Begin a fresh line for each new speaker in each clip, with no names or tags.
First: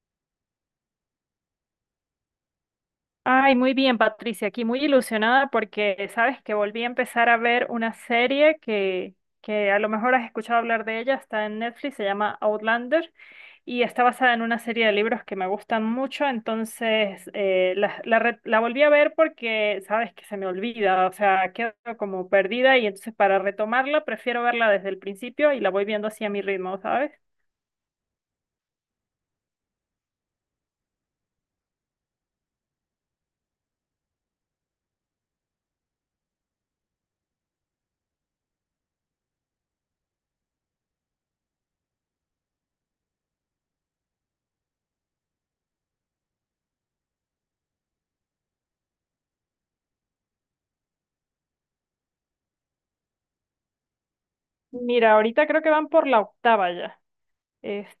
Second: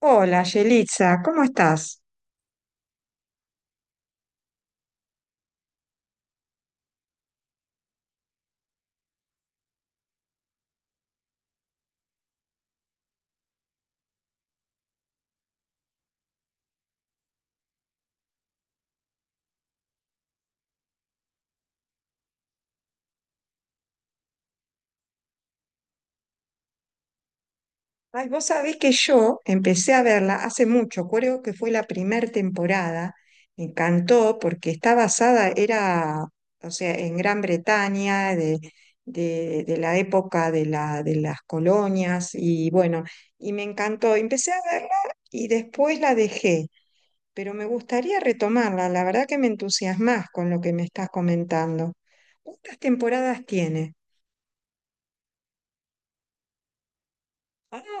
Hola, Yelitza, ¿cómo estás?
Ay, muy bien, Patricia, aquí muy ilusionada porque sabes que volví a empezar a ver una serie que a lo mejor has escuchado hablar de ella. Está en Netflix, se llama Outlander y está basada en una serie de libros que me gustan mucho. Entonces la volví a ver porque sabes que se me olvida, o sea, quedo como perdida. Y entonces para retomarla prefiero verla desde el principio y la voy viendo así a mi ritmo, ¿sabes?
Ay, vos sabés que yo empecé a verla hace mucho, creo que fue la primera temporada. Me encantó porque está basada, era, o sea, en Gran Bretaña, de, de la época de, la, de las colonias, y bueno, y me encantó. Empecé a verla y después la dejé, pero me gustaría retomarla. La verdad que me entusiasmás con lo que me estás comentando. ¿Cuántas temporadas tiene?
Mira, ahorita creo que van por la octava ya.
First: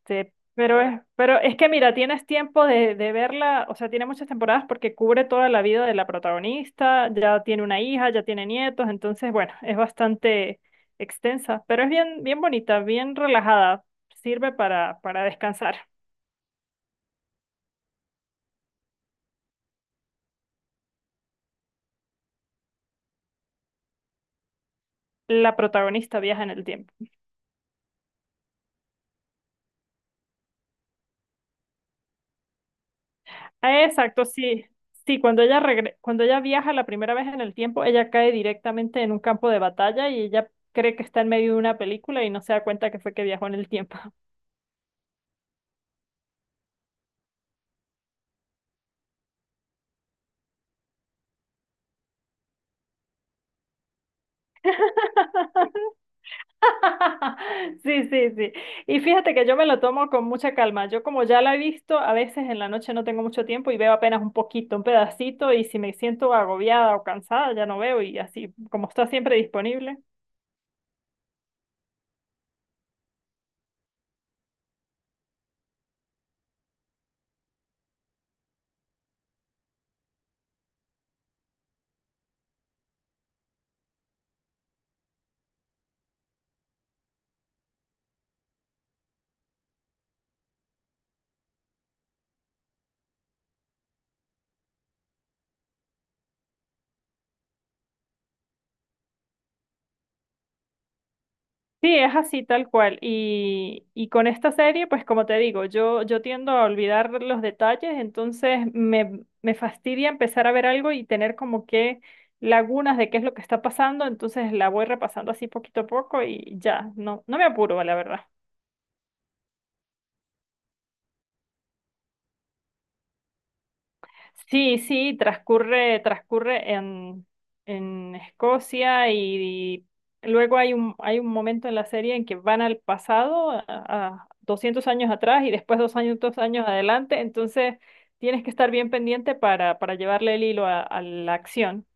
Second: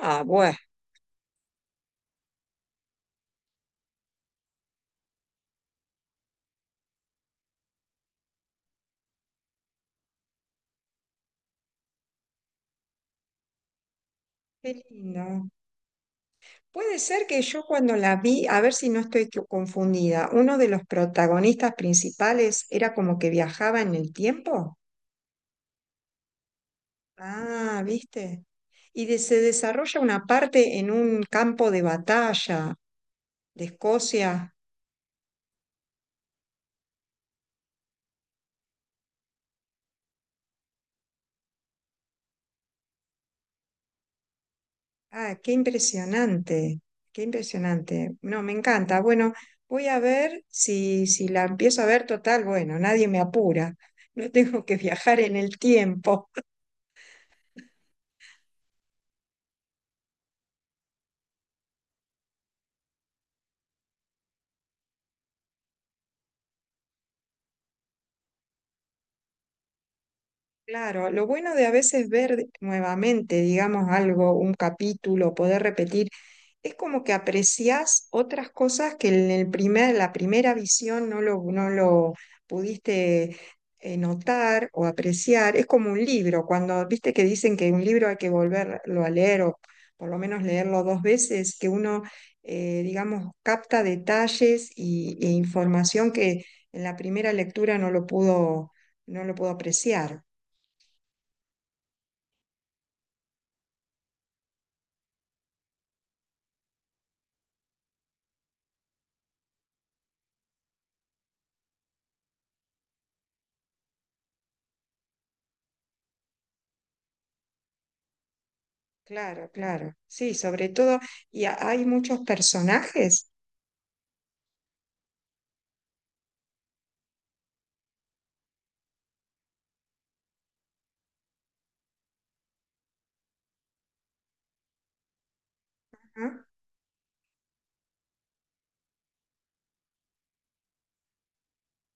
Ah, bueno.
pero es, pero es que mira, tienes tiempo de verla, o sea, tiene muchas temporadas porque cubre toda la vida de la protagonista, ya tiene una hija, ya tiene nietos. Entonces, bueno, es bastante extensa, pero es bien, bien bonita, bien relajada, sirve
Qué
para
lindo.
descansar.
Puede ser que yo cuando la vi, a ver si no estoy confundida, uno de los protagonistas principales era como que viajaba en el tiempo.
La protagonista viaja en el tiempo.
Ah, ¿viste? Y se desarrolla una parte en un campo de batalla de
Ah, exacto,
Escocia.
sí. Sí, cuando ella viaja la primera vez en el tiempo, ella cae directamente en un campo de batalla y ella cree que está en medio de una película y no se da cuenta que fue que viajó en el tiempo.
Ah, qué impresionante, qué impresionante. No, me encanta. Bueno, voy a ver si, si la empiezo a ver total. Bueno, nadie me apura. No tengo que viajar en el tiempo.
Sí, sí, sí. Y fíjate que yo me lo tomo con mucha calma. Yo como ya la he visto, a veces en la noche no tengo mucho tiempo y veo apenas un poquito, un pedacito, y si me siento agobiada o cansada, ya no veo y así, como está siempre disponible.
Claro, lo bueno de a veces ver nuevamente, digamos, algo, un capítulo, poder repetir, es como que apreciás otras cosas que en el primer, la primera visión no lo pudiste notar o apreciar. Es como un libro, cuando viste que dicen que un libro hay que volverlo a leer o por lo menos leerlo dos veces, que uno, digamos, capta detalles y, e información que en la primera lectura no lo pudo apreciar.
Sí, es así tal cual. Y con esta serie, pues como te digo, yo tiendo a olvidar los detalles. Entonces me fastidia empezar a ver algo y tener como que lagunas de qué es lo que está pasando. Entonces la voy repasando así poquito a poco y ya, no, no me apuro, la verdad.
Claro, claro. Sí, sobre todo, y hay muchos personajes.
Sí, sí, transcurre en Escocia y luego hay un momento en la serie en que van al pasado, a 200 años atrás y después doscientos
Ajá.
años adelante. Entonces tienes que estar bien pendiente para llevarle el hilo a la acción.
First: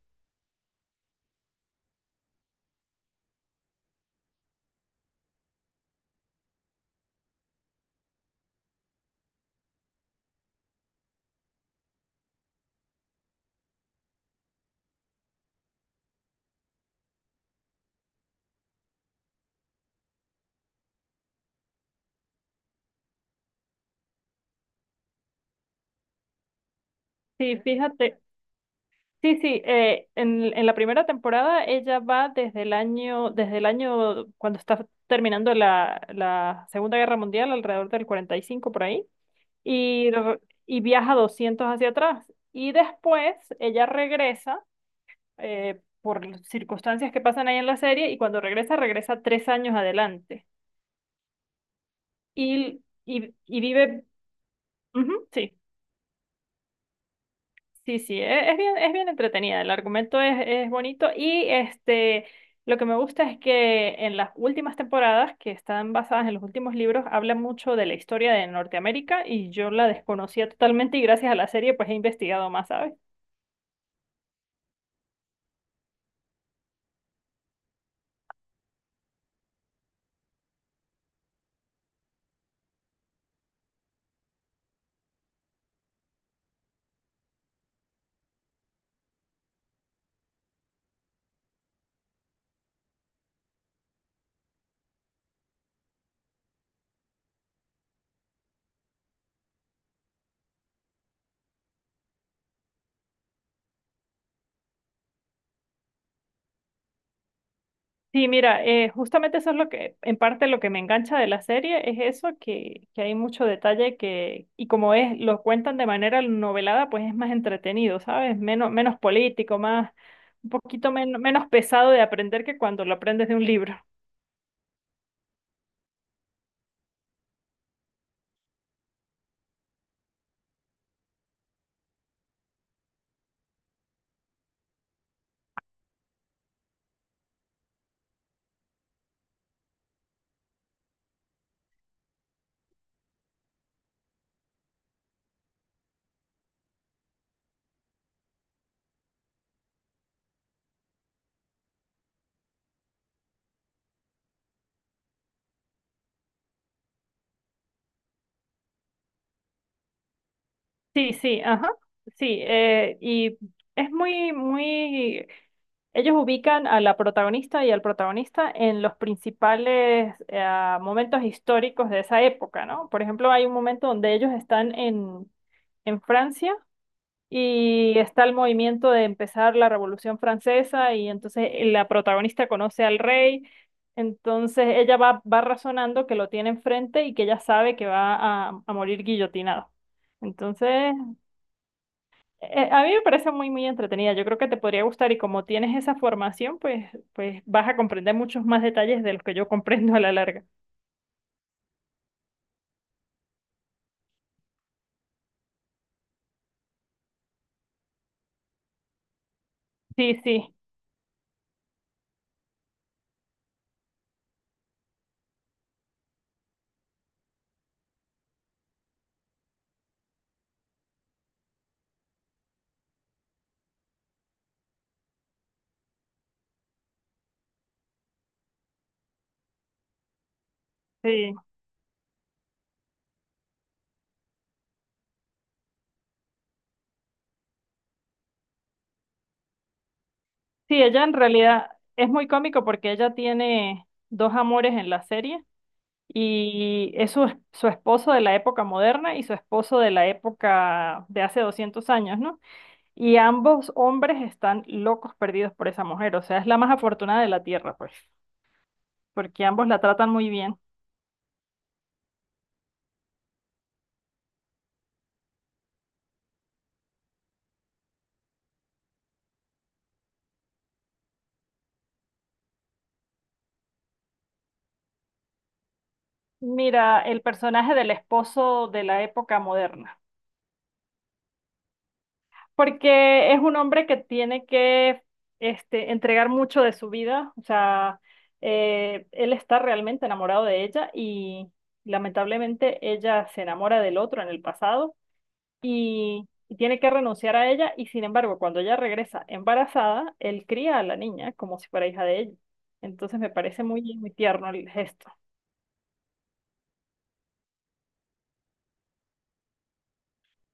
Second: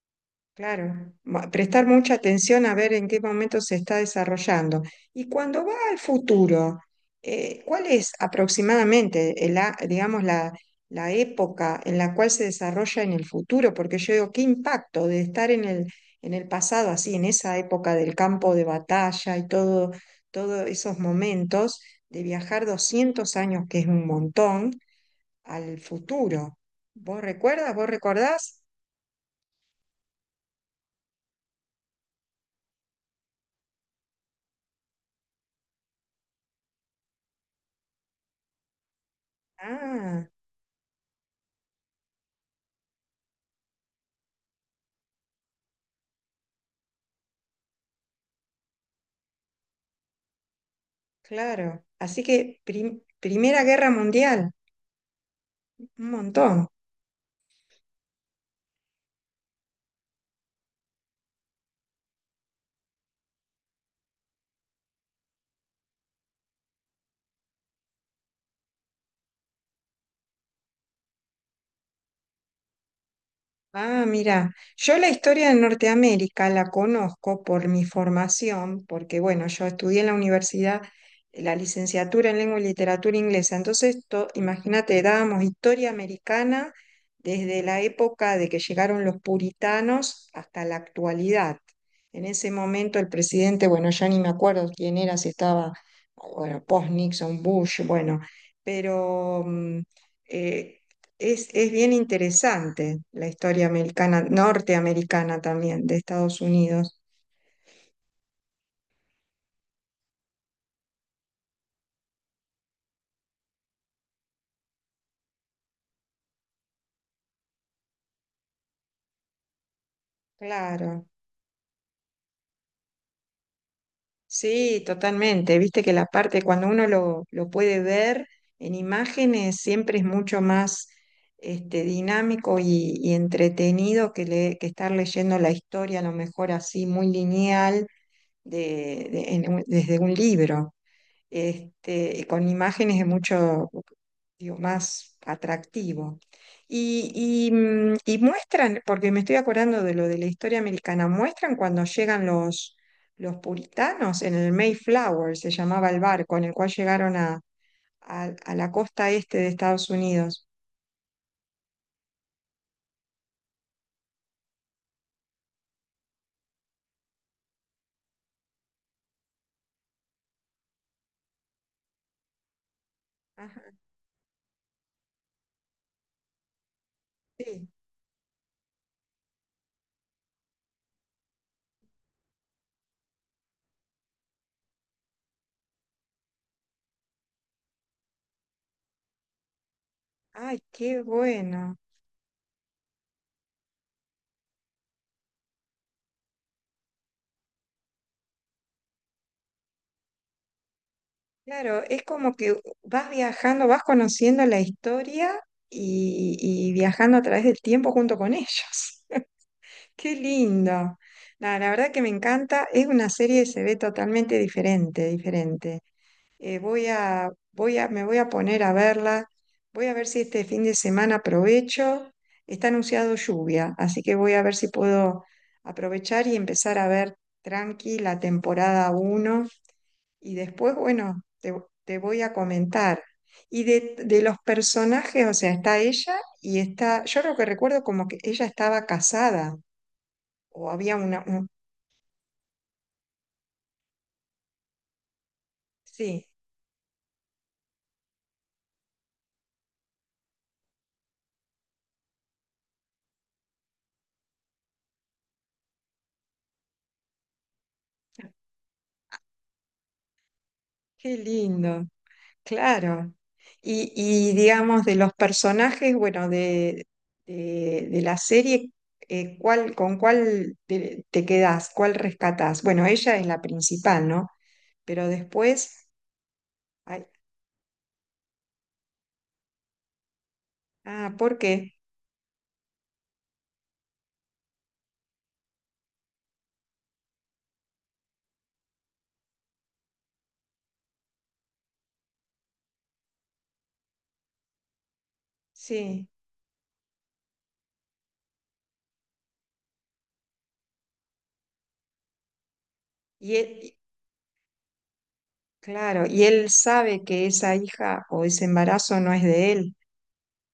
Claro, prestar mucha atención a ver en qué momento se está desarrollando. Y cuando va al futuro, ¿cuál es aproximadamente, el digamos, la época en la cual se desarrolla en el futuro? Porque yo digo, ¿qué impacto de estar en el pasado, así, en esa época del campo de batalla y todo, todos esos momentos, de viajar 200 años, que es un montón? Al futuro. ¿Vos
Sí,
recuerdas? ¿Vos
fíjate.
recordás?
Sí, sí, en la primera temporada ella va desde el año cuando está terminando la Segunda Guerra Mundial, alrededor del 45 por ahí. y,
Ah,
r- y viaja 200 hacia atrás. Y después ella regresa por circunstancias que pasan ahí en la serie, y cuando regresa, regresa 3 años adelante.
claro. Así que
Y, y, y
Primera Guerra
vive...
Mundial,
Ujú, sí,
un montón.
sí, sí, es bien entretenida. El argumento es bonito y lo que me gusta es que en las últimas temporadas, que están basadas en los últimos libros, habla mucho de la historia de Norteamérica y yo la desconocía totalmente, y gracias a la serie pues he investigado más, ¿sabes?
Ah, mira, yo la historia de Norteamérica la conozco por mi formación, porque bueno, yo estudié en la universidad la licenciatura en lengua y literatura inglesa, entonces imagínate, dábamos historia americana desde la época de que llegaron los puritanos hasta la actualidad. En ese momento el presidente, bueno, ya ni me acuerdo quién era, si estaba, bueno, post-Nixon, Bush, bueno, pero... eh, es bien interesante la historia americana, norteamericana también, de Estados Unidos.
Sí, mira, justamente eso es lo que, en parte lo que me engancha de la serie, es eso, que hay mucho detalle que, y como es, lo cuentan de manera novelada, pues es más entretenido, ¿sabes? Menos, menos político, más, un poquito
Claro,
menos pesado de aprender que cuando lo aprendes de un libro.
sí, totalmente. Viste que la parte cuando uno lo puede ver en imágenes siempre es mucho más este, dinámico y entretenido que, que estar leyendo la historia, a lo mejor así muy lineal de, desde un libro. Este, con imágenes es mucho, digo, más atractivo. Y, y, y muestran, porque me estoy acordando de lo de la historia americana, muestran cuando llegan los puritanos en el Mayflower, se llamaba el barco en el cual llegaron a, a la costa este de Estados Unidos.
Sí, sí, ajá, sí, y es muy, muy... Ellos ubican a la protagonista y al protagonista en los principales momentos históricos de esa época, ¿no? Por ejemplo, hay un
Ajá,
momento donde ellos están en Francia
sí.
y está el movimiento de empezar la Revolución Francesa, y entonces la protagonista conoce al rey. Entonces ella va razonando que lo tiene enfrente y que ella sabe que va a morir guillotinado.
Ay,
Entonces
qué bueno.
a mí me parece muy, muy entretenida. Yo creo que te podría gustar y como tienes esa formación, pues, pues vas a comprender muchos más detalles de los que yo comprendo a la larga.
Claro, es como que vas viajando, vas conociendo la historia y viajando a través del tiempo junto con ellos. Qué
Sí, sí,
lindo. La verdad que me encanta. Es una serie que se ve totalmente diferente, diferente. Voy a, voy a, me voy a poner a verla. Voy a ver si este fin de semana aprovecho. Está anunciado lluvia, así que voy a ver si puedo aprovechar y empezar a ver tranqui la temporada uno. Y después, bueno,
sí.
te voy a comentar. Y de los personajes, o sea, está ella y está, yo lo que recuerdo como que ella estaba casada. O
Sí,
había
ella en
una, un-
realidad es muy cómico porque ella tiene dos amores en la serie,
sí,
y es su esposo de la época moderna y su esposo de la época de hace 200 años, ¿no? Y ambos hombres están locos perdidos por esa mujer. O sea, es la más afortunada de la tierra, pues, porque ambos la tratan muy bien.
qué lindo, claro. Y, digamos, de los personajes, bueno, de la serie, ¿cuál, con cuál te, te quedás? ¿Cuál rescatás? Bueno, ella es la principal, ¿no? Pero después,
Mira,
ay,
el personaje del esposo de la época moderna,
ah, ¿por qué?
porque es un hombre que tiene que entregar mucho de su vida, o sea, él está realmente enamorado de ella y lamentablemente ella se enamora del otro en el pasado,
Sí.
y tiene que renunciar a ella. Y sin embargo, cuando ella regresa embarazada, él cría a la niña como si fuera hija de ella. Entonces me
Y él,
parece muy, muy tierno el gesto.
claro, y él sabe que esa hija o ese embarazo no es de él.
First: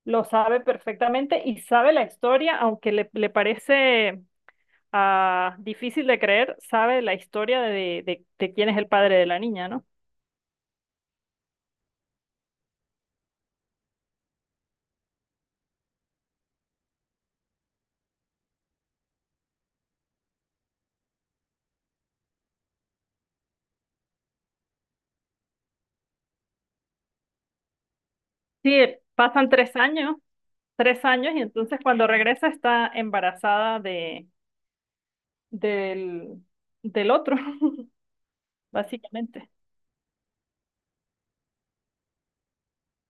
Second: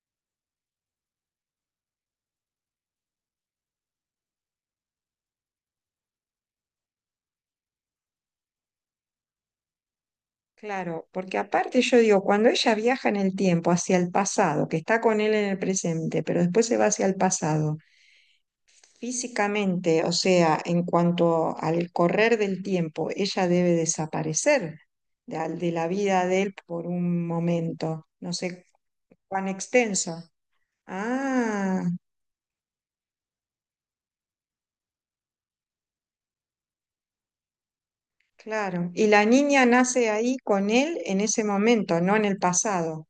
Lo sabe perfectamente y sabe la historia, aunque le parece difícil de creer. Sabe la historia de quién es el padre de la niña, ¿no?
Claro, porque aparte yo digo, cuando ella viaja en el tiempo hacia el pasado, que está con él en el presente, pero después se va hacia el pasado, físicamente, o sea, en cuanto al correr del tiempo, ella debe desaparecer de, de la vida de él por un momento, no sé
Sí,
cuán
pasan tres años,
extenso.
tres años Y entonces
Ah,
cuando regresa está embarazada del, del otro,
claro. Y la
básicamente.
niña nace ahí con él en ese momento, no en el pasado.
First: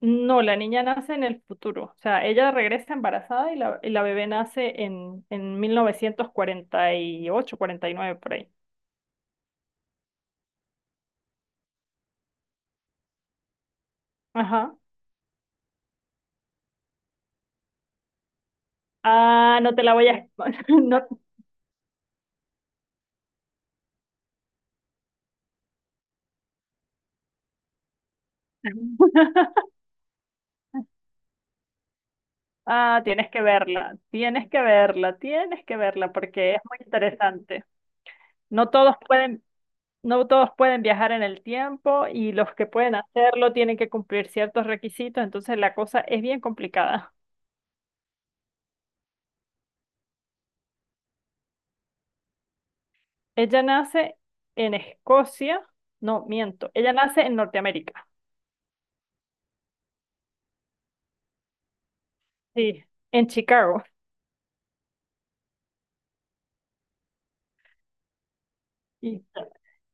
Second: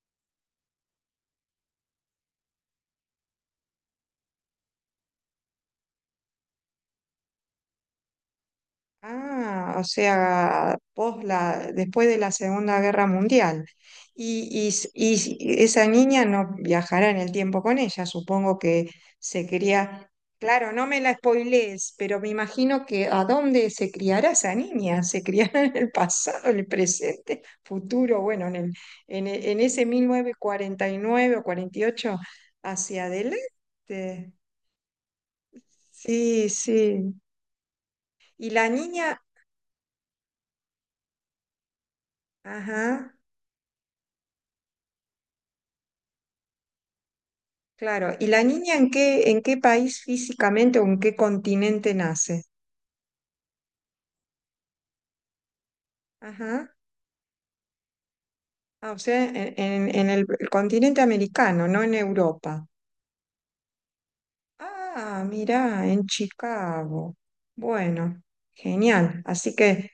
No, la niña nace en el futuro, o sea, ella regresa embarazada, y la bebé nace en 1940, 1948, 1949 por ahí.
Ah, o sea, pos la, después de la Segunda Guerra Mundial. Y,
Ajá.
y esa niña no viajará en el tiempo con ella, supongo que se
Ah, no te la voy
cría.
a...
Claro, no me
No,
la spoilees, pero me imagino que ¿a dónde se criará esa niña? ¿Se criará en el pasado, en el presente, futuro? Bueno, en el, en, en ese 1949 o 48
ah,
hacia
tienes que verla,
adelante.
tienes que verla, tienes que verla
Sí,
porque es muy
sí.
interesante.
Y la
No todos
niña,
pueden, no todos pueden viajar en el tiempo, y los que pueden
ajá.
hacerlo tienen que cumplir ciertos requisitos. Entonces la cosa es bien complicada.
Claro, ¿y la niña en qué país físicamente o en qué continente nace?
Ella nace en Escocia, no, miento,
Ajá.
ella nace en Norteamérica,
Ah, o sea, en, en el continente americano, no en Europa.
sí, en Chicago.
Ah, mirá, en Chicago. Bueno,
Y
genial. Así que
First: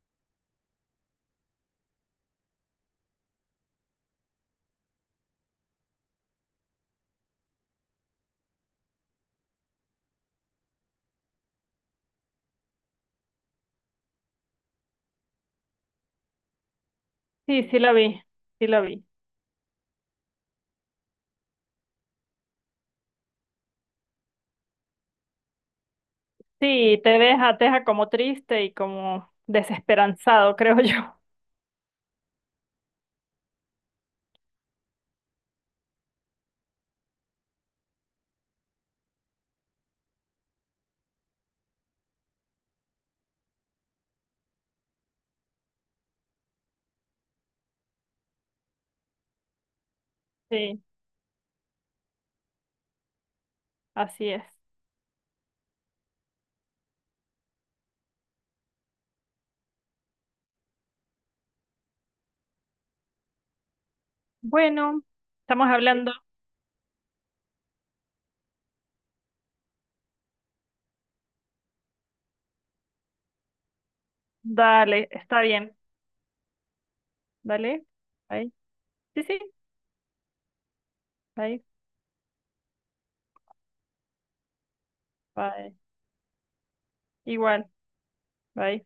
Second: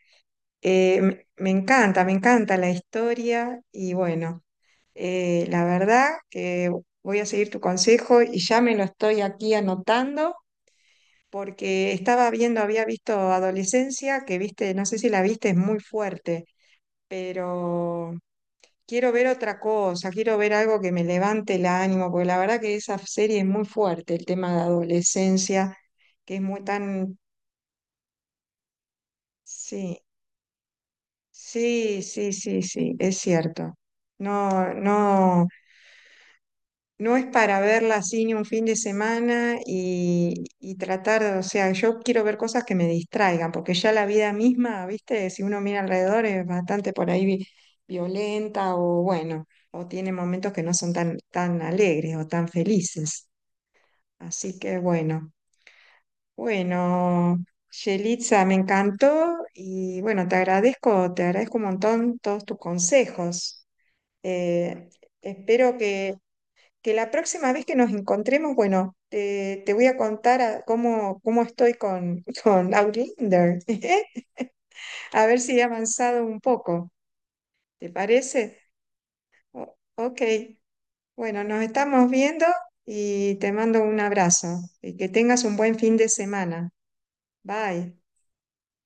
me, me encanta la historia y bueno, la verdad que voy a seguir tu consejo y ya me lo estoy aquí anotando porque estaba viendo, había visto Adolescencia, que viste, no sé si la viste, es muy fuerte,
sí, sí la
pero
vi, sí la vi.
quiero ver otra cosa, quiero ver algo que me levante el ánimo, porque la verdad que esa serie es muy fuerte, el tema de adolescencia, que es muy
Sí, te
tan...
deja, te deja como triste y como
Sí,
desesperanzado, creo yo.
sí, sí, sí, sí, es cierto. No, no. No es para verla así ni un fin de semana y tratar, o sea, yo quiero ver cosas que me distraigan, porque ya la vida misma, viste, si uno mira alrededor es bastante por ahí violenta o bueno, o tiene momentos que no
Sí,
son tan, tan alegres o tan felices.
así es.
Así que bueno, bueno, Yelitza, me encantó y bueno, te agradezco un montón todos tus consejos. Eh,
Bueno, estamos
espero
hablando.
que la próxima vez que nos encontremos, bueno, te voy a contar cómo, cómo estoy con Outlander,
Dale,
a ver
está
si he
bien.
avanzado un poco,
Dale.
¿te
Bye.
parece?
Sí, sí.
Ok, bueno, nos
Bye.
estamos viendo y te mando un abrazo y que tengas un
Bye.
buen fin de semana.
Igual.
Bye.
Bye.